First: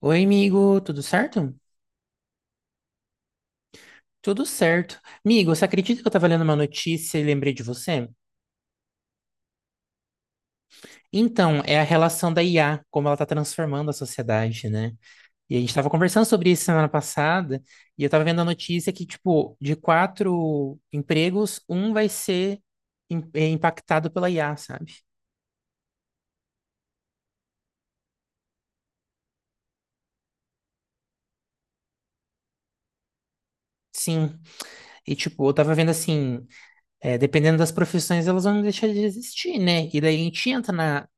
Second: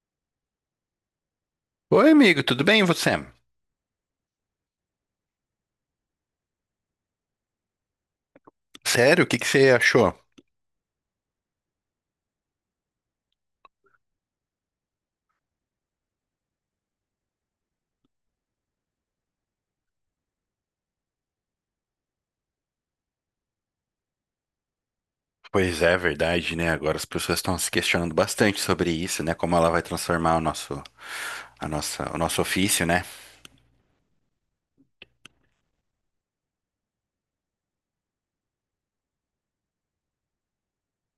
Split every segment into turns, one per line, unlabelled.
Oi, amigo, tudo certo?
Oi, amigo, tudo bem? E você?
Tudo certo. Amigo, você acredita que eu estava lendo uma notícia e lembrei de você?
Sério, o que que você achou?
Então, é a relação da IA, como ela está transformando a sociedade, né? E a gente estava conversando sobre isso semana passada, e eu estava vendo a notícia que, tipo, de quatro empregos, um vai ser impactado pela IA, sabe?
Pois é, verdade, né? Agora as pessoas estão se questionando bastante sobre isso, né? Como ela vai transformar o nosso, a nossa, o nosso ofício, né?
Sim. E, tipo, eu tava vendo assim, dependendo das profissões, elas vão deixar de existir, né? E daí a gente entra na,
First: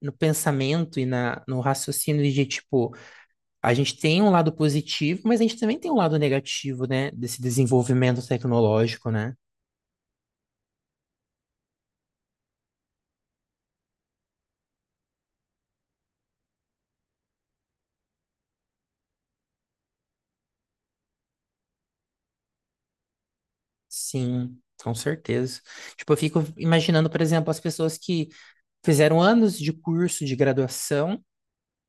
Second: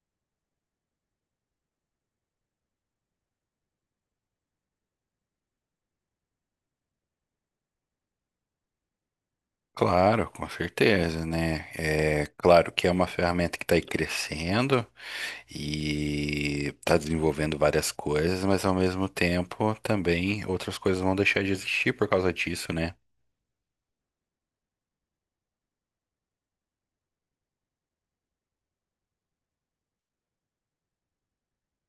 no pensamento e no raciocínio de, tipo, a gente tem um lado positivo, mas a gente também tem um lado negativo, né? Desse desenvolvimento tecnológico, né?
Claro, com certeza, né? É claro que é uma ferramenta que está aí crescendo e está desenvolvendo várias coisas, mas ao mesmo tempo também outras coisas vão deixar de existir por causa disso, né?
Sim, com certeza. Tipo, eu fico imaginando, por exemplo, as pessoas que fizeram anos de curso de graduação,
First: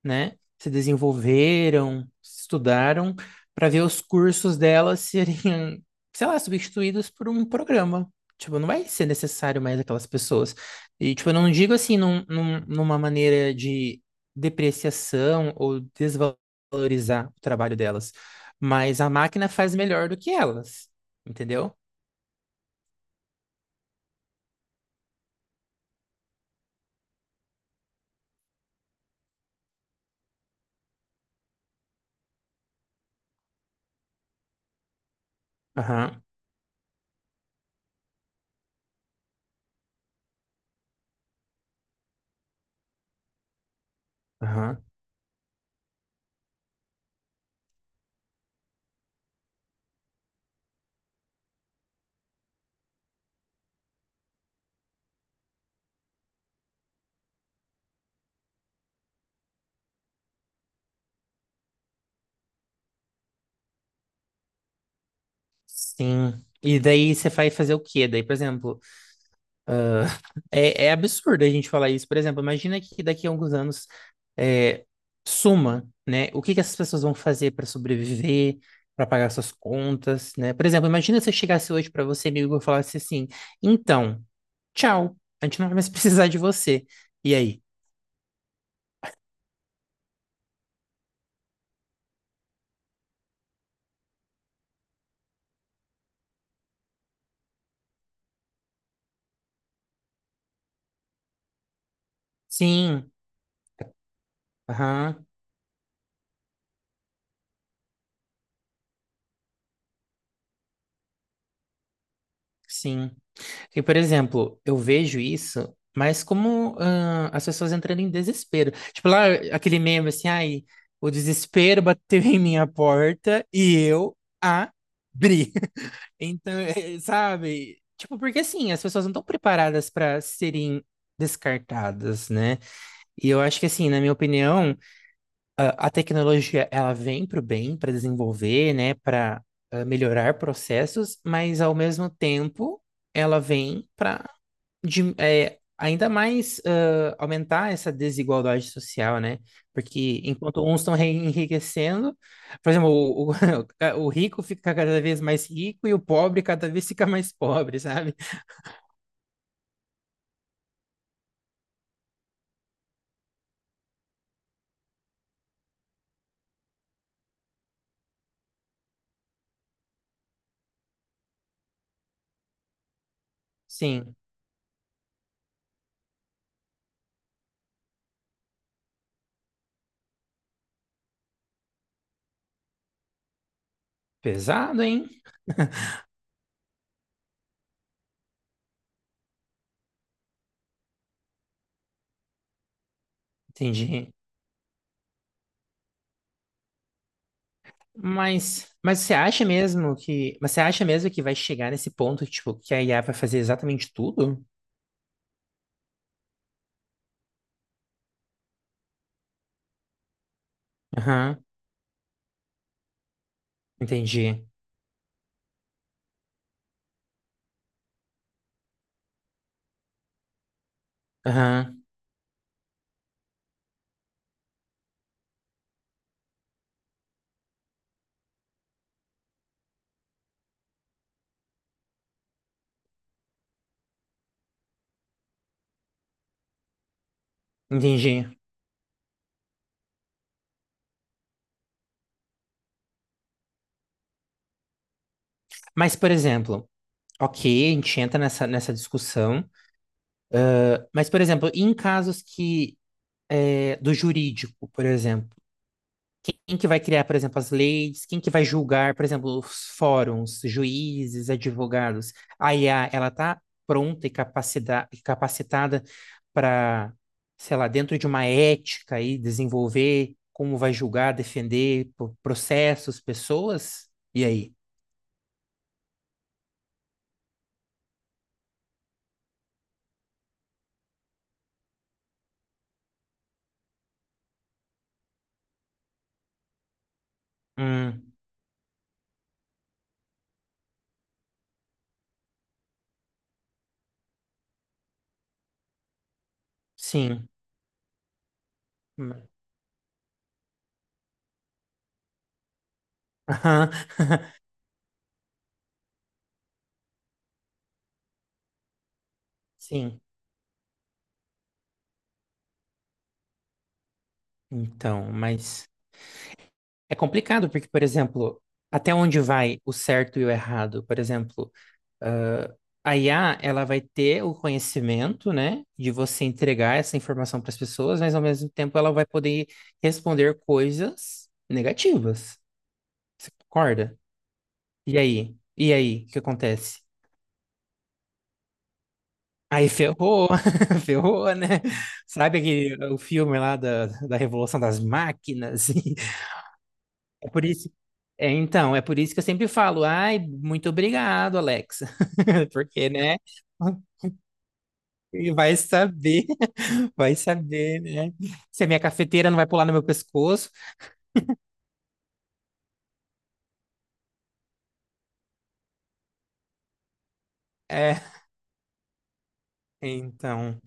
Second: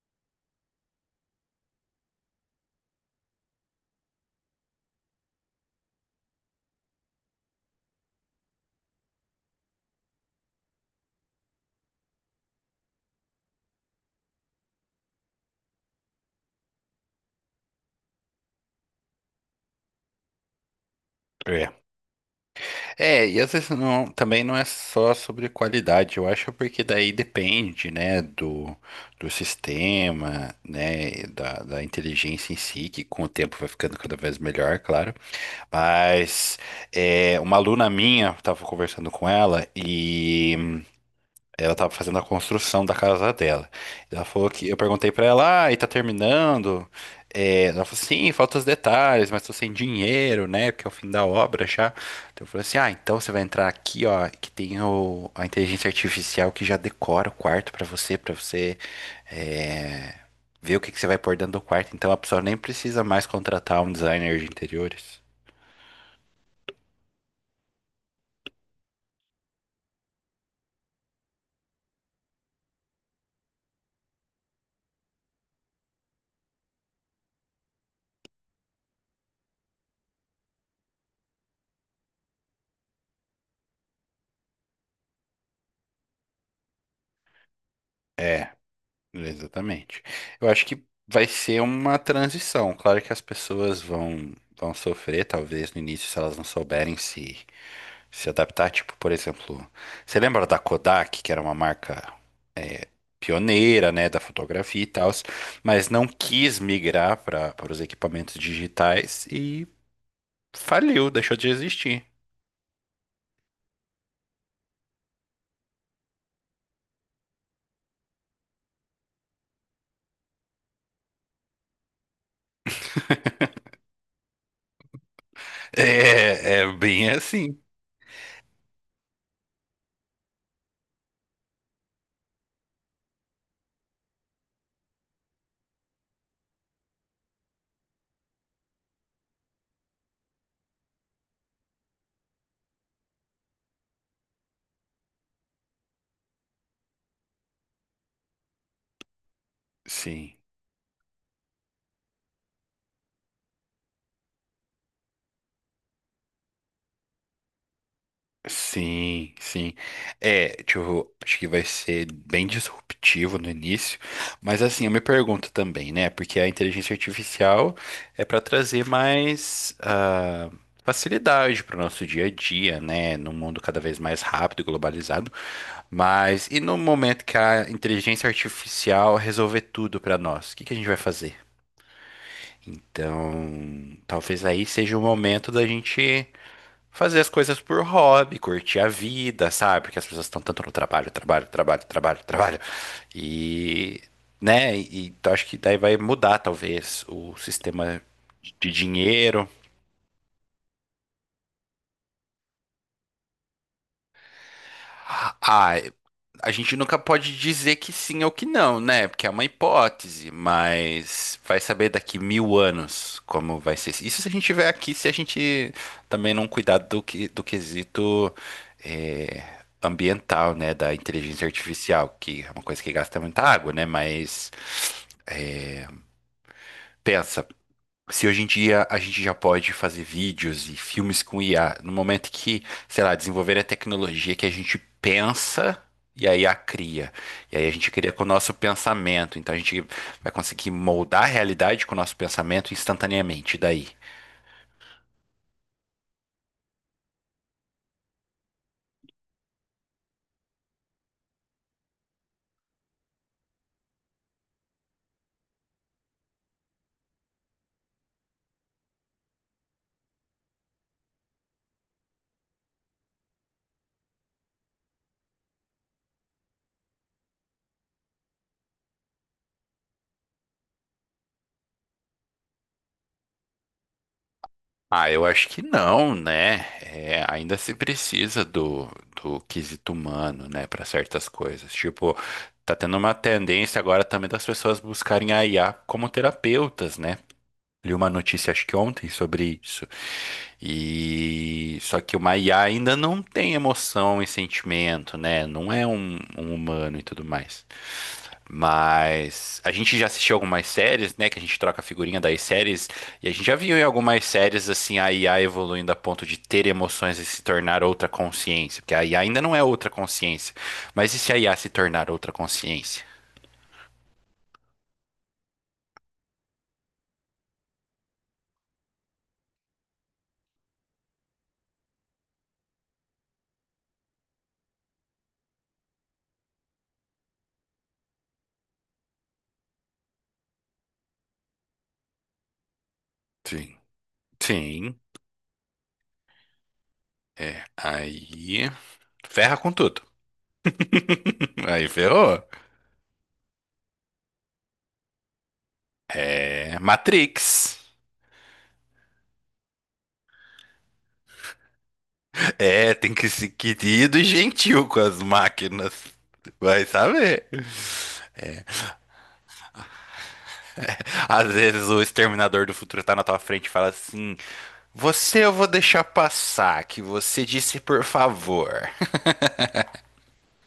né? Se desenvolveram, estudaram para ver os cursos delas serem, sei lá, substituídos por um programa. Tipo, não vai ser necessário mais aquelas pessoas. E, tipo, eu não digo assim numa maneira de depreciação ou desvalorizar o trabalho delas, mas a máquina faz melhor do que elas, entendeu?
É, e às vezes não, também não é só sobre qualidade, eu acho porque daí depende, né, do sistema, né, e da inteligência em si, que com o tempo vai ficando cada vez melhor, claro.
Aham,
Mas uma aluna minha, eu tava conversando com ela e ela tava fazendo a construção da casa dela. Ela falou que eu
aham,
perguntei pra ela, ah, e tá terminando? É, ela falou, sim, faltam os detalhes, mas tô sem dinheiro, né? Porque é o fim da obra já. Então eu falei assim, ah, então você vai entrar aqui, ó, que tem o, a inteligência artificial que já decora o quarto pra você, é, ver o que que você vai pôr dentro do quarto. Então a pessoa nem precisa mais contratar um designer de interiores.
sim. E daí você vai fazer o quê? Daí, por exemplo. É absurdo a gente falar isso. Por exemplo, imagina que daqui a alguns anos é, suma, né? O que que essas pessoas vão fazer para sobreviver, para pagar suas contas, né? Por exemplo, imagina se eu chegasse hoje para você, amigo, e eu falasse assim: então, tchau, a gente não vai mais precisar de você. E aí?
É. Exatamente. Eu acho que vai ser uma transição. Claro que as pessoas vão sofrer, talvez, no início, se elas não souberem se adaptar. Tipo, por exemplo, você lembra da Kodak, que era uma marca
Sim,
pioneira, né, da fotografia e tal,
aham,
mas não quis migrar para os equipamentos digitais e faliu, deixou de existir.
sim. E, por exemplo, eu vejo isso, mas como as pessoas entrando em desespero. Tipo, lá aquele meme assim, ai, o desespero bateu em minha porta e eu abri. Então,
É, é bem assim.
sabe? Tipo, porque assim, as pessoas não estão preparadas para serem descartadas, né? E eu acho que assim, na minha opinião, a tecnologia ela vem para o bem, para desenvolver, né, para melhorar processos, mas ao mesmo tempo ela vem para ainda mais aumentar essa desigualdade social, né? Porque
Sim.
enquanto uns estão enriquecendo, por exemplo, o rico fica cada vez mais rico e o pobre cada vez fica mais pobre, sabe?
Sim, sim. É, tipo, acho que vai ser bem disruptivo no início, mas assim, eu me pergunto também, né? Porque a inteligência artificial é para trazer mais facilidade para o nosso dia a dia, né? Num mundo cada vez
Sim,
mais rápido e globalizado. Mas e no momento que a inteligência artificial resolver tudo para nós, o que que a gente vai fazer? Então, talvez aí
pesado,
seja o
hein?
momento da gente fazer as coisas por hobby, curtir a vida, sabe? Porque as pessoas estão tanto no trabalho, trabalho, trabalho, trabalho, trabalho. E,
Entendi.
né? E, então acho que daí vai mudar, talvez, o sistema
Mas,
de
mas você acha
dinheiro.
mesmo que, mas você acha mesmo que vai chegar nesse ponto, tipo, que a IA vai fazer exatamente tudo?
Ah, a gente nunca pode dizer que sim ou que não, né? Porque é uma hipótese,
Aham,
mas vai saber daqui mil anos como vai ser. Isso se a gente
entendi.
tiver aqui, se a gente também não cuidar do, que, do quesito eh, ambiental, né? Da inteligência
Aham,
artificial, que é uma coisa que gasta muita água, né? Mas pensa, se hoje em dia a gente já pode fazer vídeos e filmes com IA, no momento que, sei lá, desenvolver a tecnologia que a gente pensa e aí a IA cria. E aí a gente cria com o
entendi.
nosso pensamento. Então a gente vai conseguir moldar a realidade com o nosso pensamento instantaneamente. E daí?
Mas, por exemplo, ok, a gente entra nessa discussão. Mas, por exemplo, em casos que do jurídico, por exemplo, quem que vai criar, por exemplo, as leis? Quem que vai julgar, por exemplo, os fóruns, juízes, advogados? A IA, ela está pronta e capacitada para, sei lá, dentro de uma ética aí, desenvolver como vai julgar, defender processos, pessoas? E aí?
Ah, eu acho que não, né? É, ainda se precisa do quesito humano, né, para certas coisas. Tipo, tá tendo uma tendência agora também das pessoas buscarem a IA como terapeutas, né? Li uma
Hum,
notícia, acho que ontem, sobre isso. E só que uma IA ainda não tem emoção e sentimento, né? Não é um humano e tudo
sim.
mais.
Hum.
Mas a gente já assistiu algumas séries, né? Que a gente troca a figurinha das séries, e a gente já
Aham.
viu em algumas séries assim a IA evoluindo a ponto de ter emoções e se tornar outra consciência. Porque a IA ainda não é outra
Sim.
consciência. Mas e se a IA se tornar outra consciência?
Então, mas é complicado porque, por exemplo, até onde vai o certo e o errado? Por exemplo, ah, a IA, ela vai ter o conhecimento, né, de você entregar essa informação para as pessoas, mas ao mesmo tempo ela vai poder responder coisas negativas. Você
Sim.
concorda? E
Sim.
aí? E aí? O que acontece?
É. Aí ferra
Aí
com tudo.
ferrou, ferrou, né?
Aí
Sabe
ferrou.
aquele, o filme lá da Revolução das Máquinas?
É
É por isso.
Matrix.
É, então, é por isso que eu sempre falo, ai, muito obrigado, Alexa. Porque,
É, tem
né?
que ser querido e gentil com as
E vai
máquinas.
saber,
Vai
vai
saber.
saber, né? Se a minha cafeteira não vai pular no meu pescoço.
É, às vezes o exterminador do futuro tá na tua frente e fala assim: Você eu vou deixar passar, que você disse
É,
por favor.
então.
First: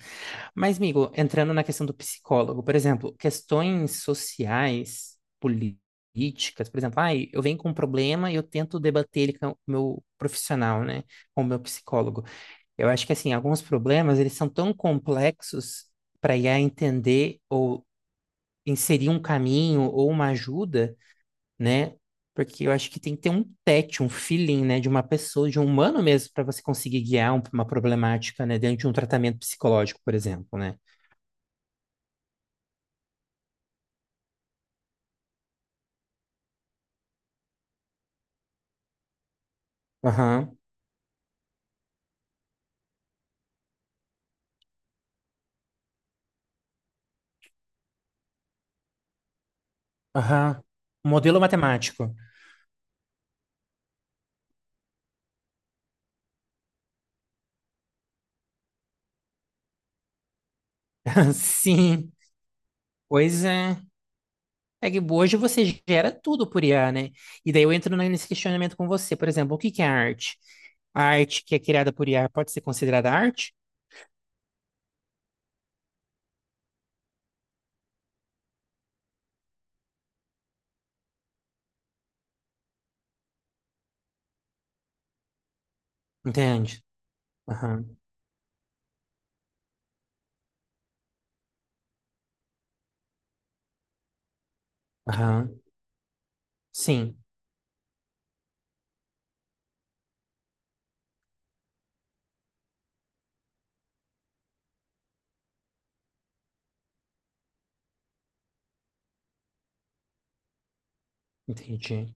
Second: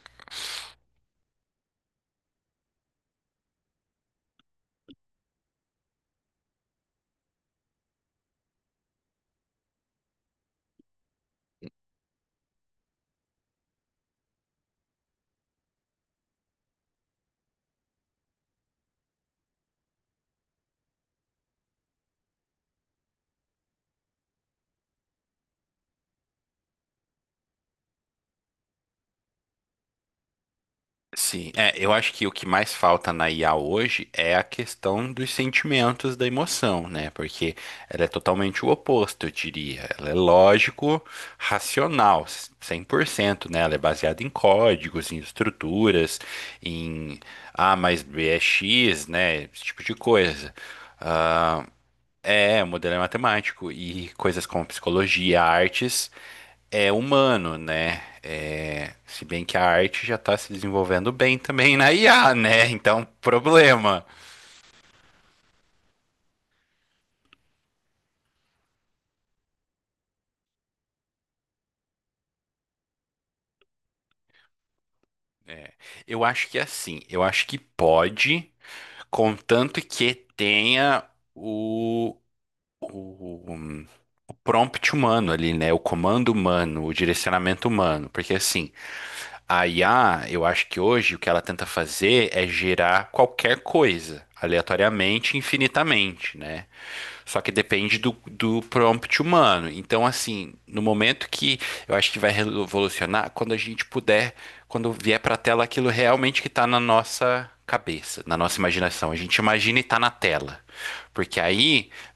Mas, amigo, entrando na questão do psicólogo, por exemplo, questões sociais, políticas, por exemplo, ai, eu venho com um problema e eu tento debater ele com o meu profissional, né? Com o meu psicólogo. Eu acho que assim, alguns problemas eles são tão complexos para I a entender ou inserir um caminho ou uma ajuda, né? Porque eu acho que tem que ter um tete, um feeling, né, de uma pessoa, de um humano mesmo, para você conseguir guiar uma problemática, né, dentro de um tratamento psicológico, por exemplo, né?
Sim, é, eu acho que o que mais falta na IA hoje é a questão dos sentimentos, da emoção, né? Porque ela é totalmente o oposto, eu diria. Ela é
Aham,
lógico, racional, 100% né? Ela é baseada em códigos, em estruturas, em A mais B é X, né? Esse tipo de coisa.
aham. Modelo
Ah,
matemático.
é, o modelo é matemático e coisas como psicologia, artes é humano, né? É, se bem que a arte já está se desenvolvendo bem também na
Sim,
IA, né? Então,
pois é.
problema.
É que hoje você gera tudo por IA, né? E daí eu entro nesse questionamento com você. Por exemplo, o que que é arte? A arte que é criada por IA pode ser considerada arte?
É, eu acho que é assim, eu acho que pode, contanto que tenha o, o, o prompt humano ali, né? O comando
Entende?
humano, o direcionamento
Aham,
humano. Porque assim, a IA, eu acho que hoje o que ela tenta fazer é gerar qualquer coisa, aleatoriamente,
aham.
infinitamente, né?
Sim,
Só que depende do prompt humano. Então, assim, no momento que eu acho que vai revolucionar, quando a gente puder, quando vier para a tela aquilo realmente que está na nossa cabeça, na nossa imaginação. A gente imagina e está na tela. Porque aí
entendi.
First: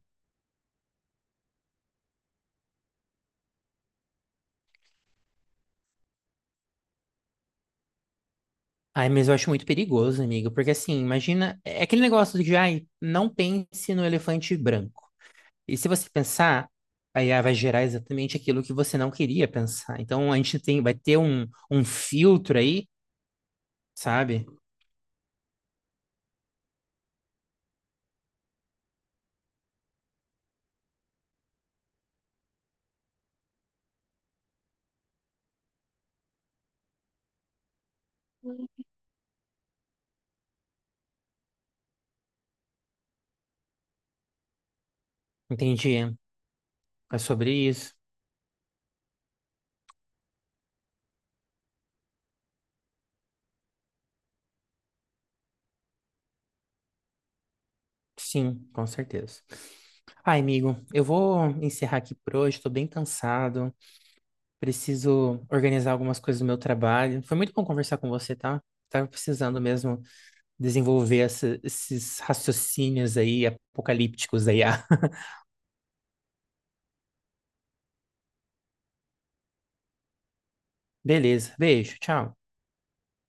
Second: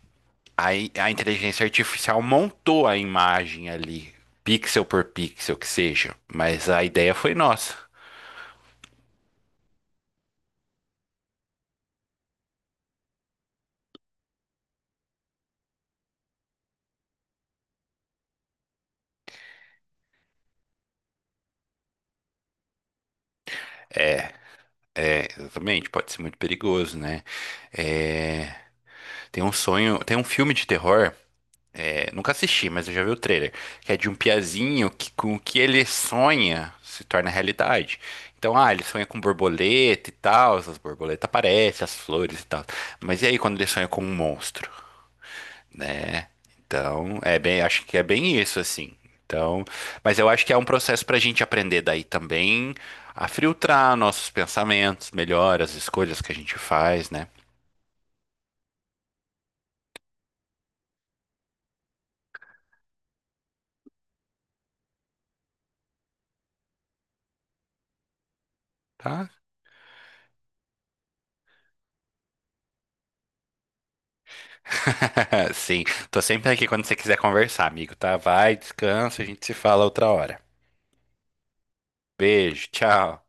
a, a inteligência artificial montou a imagem ali, pixel por pixel que seja, mas a ideia foi nossa.
Ai, mas eu acho muito perigoso, amigo, porque assim, imagina, é aquele negócio de ai, não pense no elefante branco. E se você pensar, a IA vai gerar exatamente aquilo que você não queria pensar. Então a gente tem, vai ter um filtro aí, sabe?
É, exatamente, pode ser muito perigoso, né? É, tem um sonho, tem um filme de terror, é, nunca assisti, mas eu já vi o trailer, que é de um piazinho que com o que ele sonha se torna realidade. Então, ah, ele sonha com borboleta e tal, as borboletas aparecem, as flores e tal. Mas e aí quando ele sonha com um monstro?
Entendi.
Né? Então,
É
é
sobre
bem, acho
isso.
que é bem isso, assim. Então, mas eu acho que é um processo para a gente aprender daí também a filtrar nossos pensamentos melhor, as escolhas que a gente faz, né?
Sim, com certeza. Ai, amigo, eu vou encerrar aqui por hoje, estou bem cansado, preciso organizar algumas coisas do meu trabalho. Foi muito bom conversar com você, tá? Tava
Tá?
precisando mesmo desenvolver esses raciocínios aí apocalípticos aí. ah.
Sim, tô sempre aqui quando você quiser conversar, amigo, tá? Vai, descansa, a gente se fala outra hora.
Beleza, beijo, tchau.
Beijo, tchau.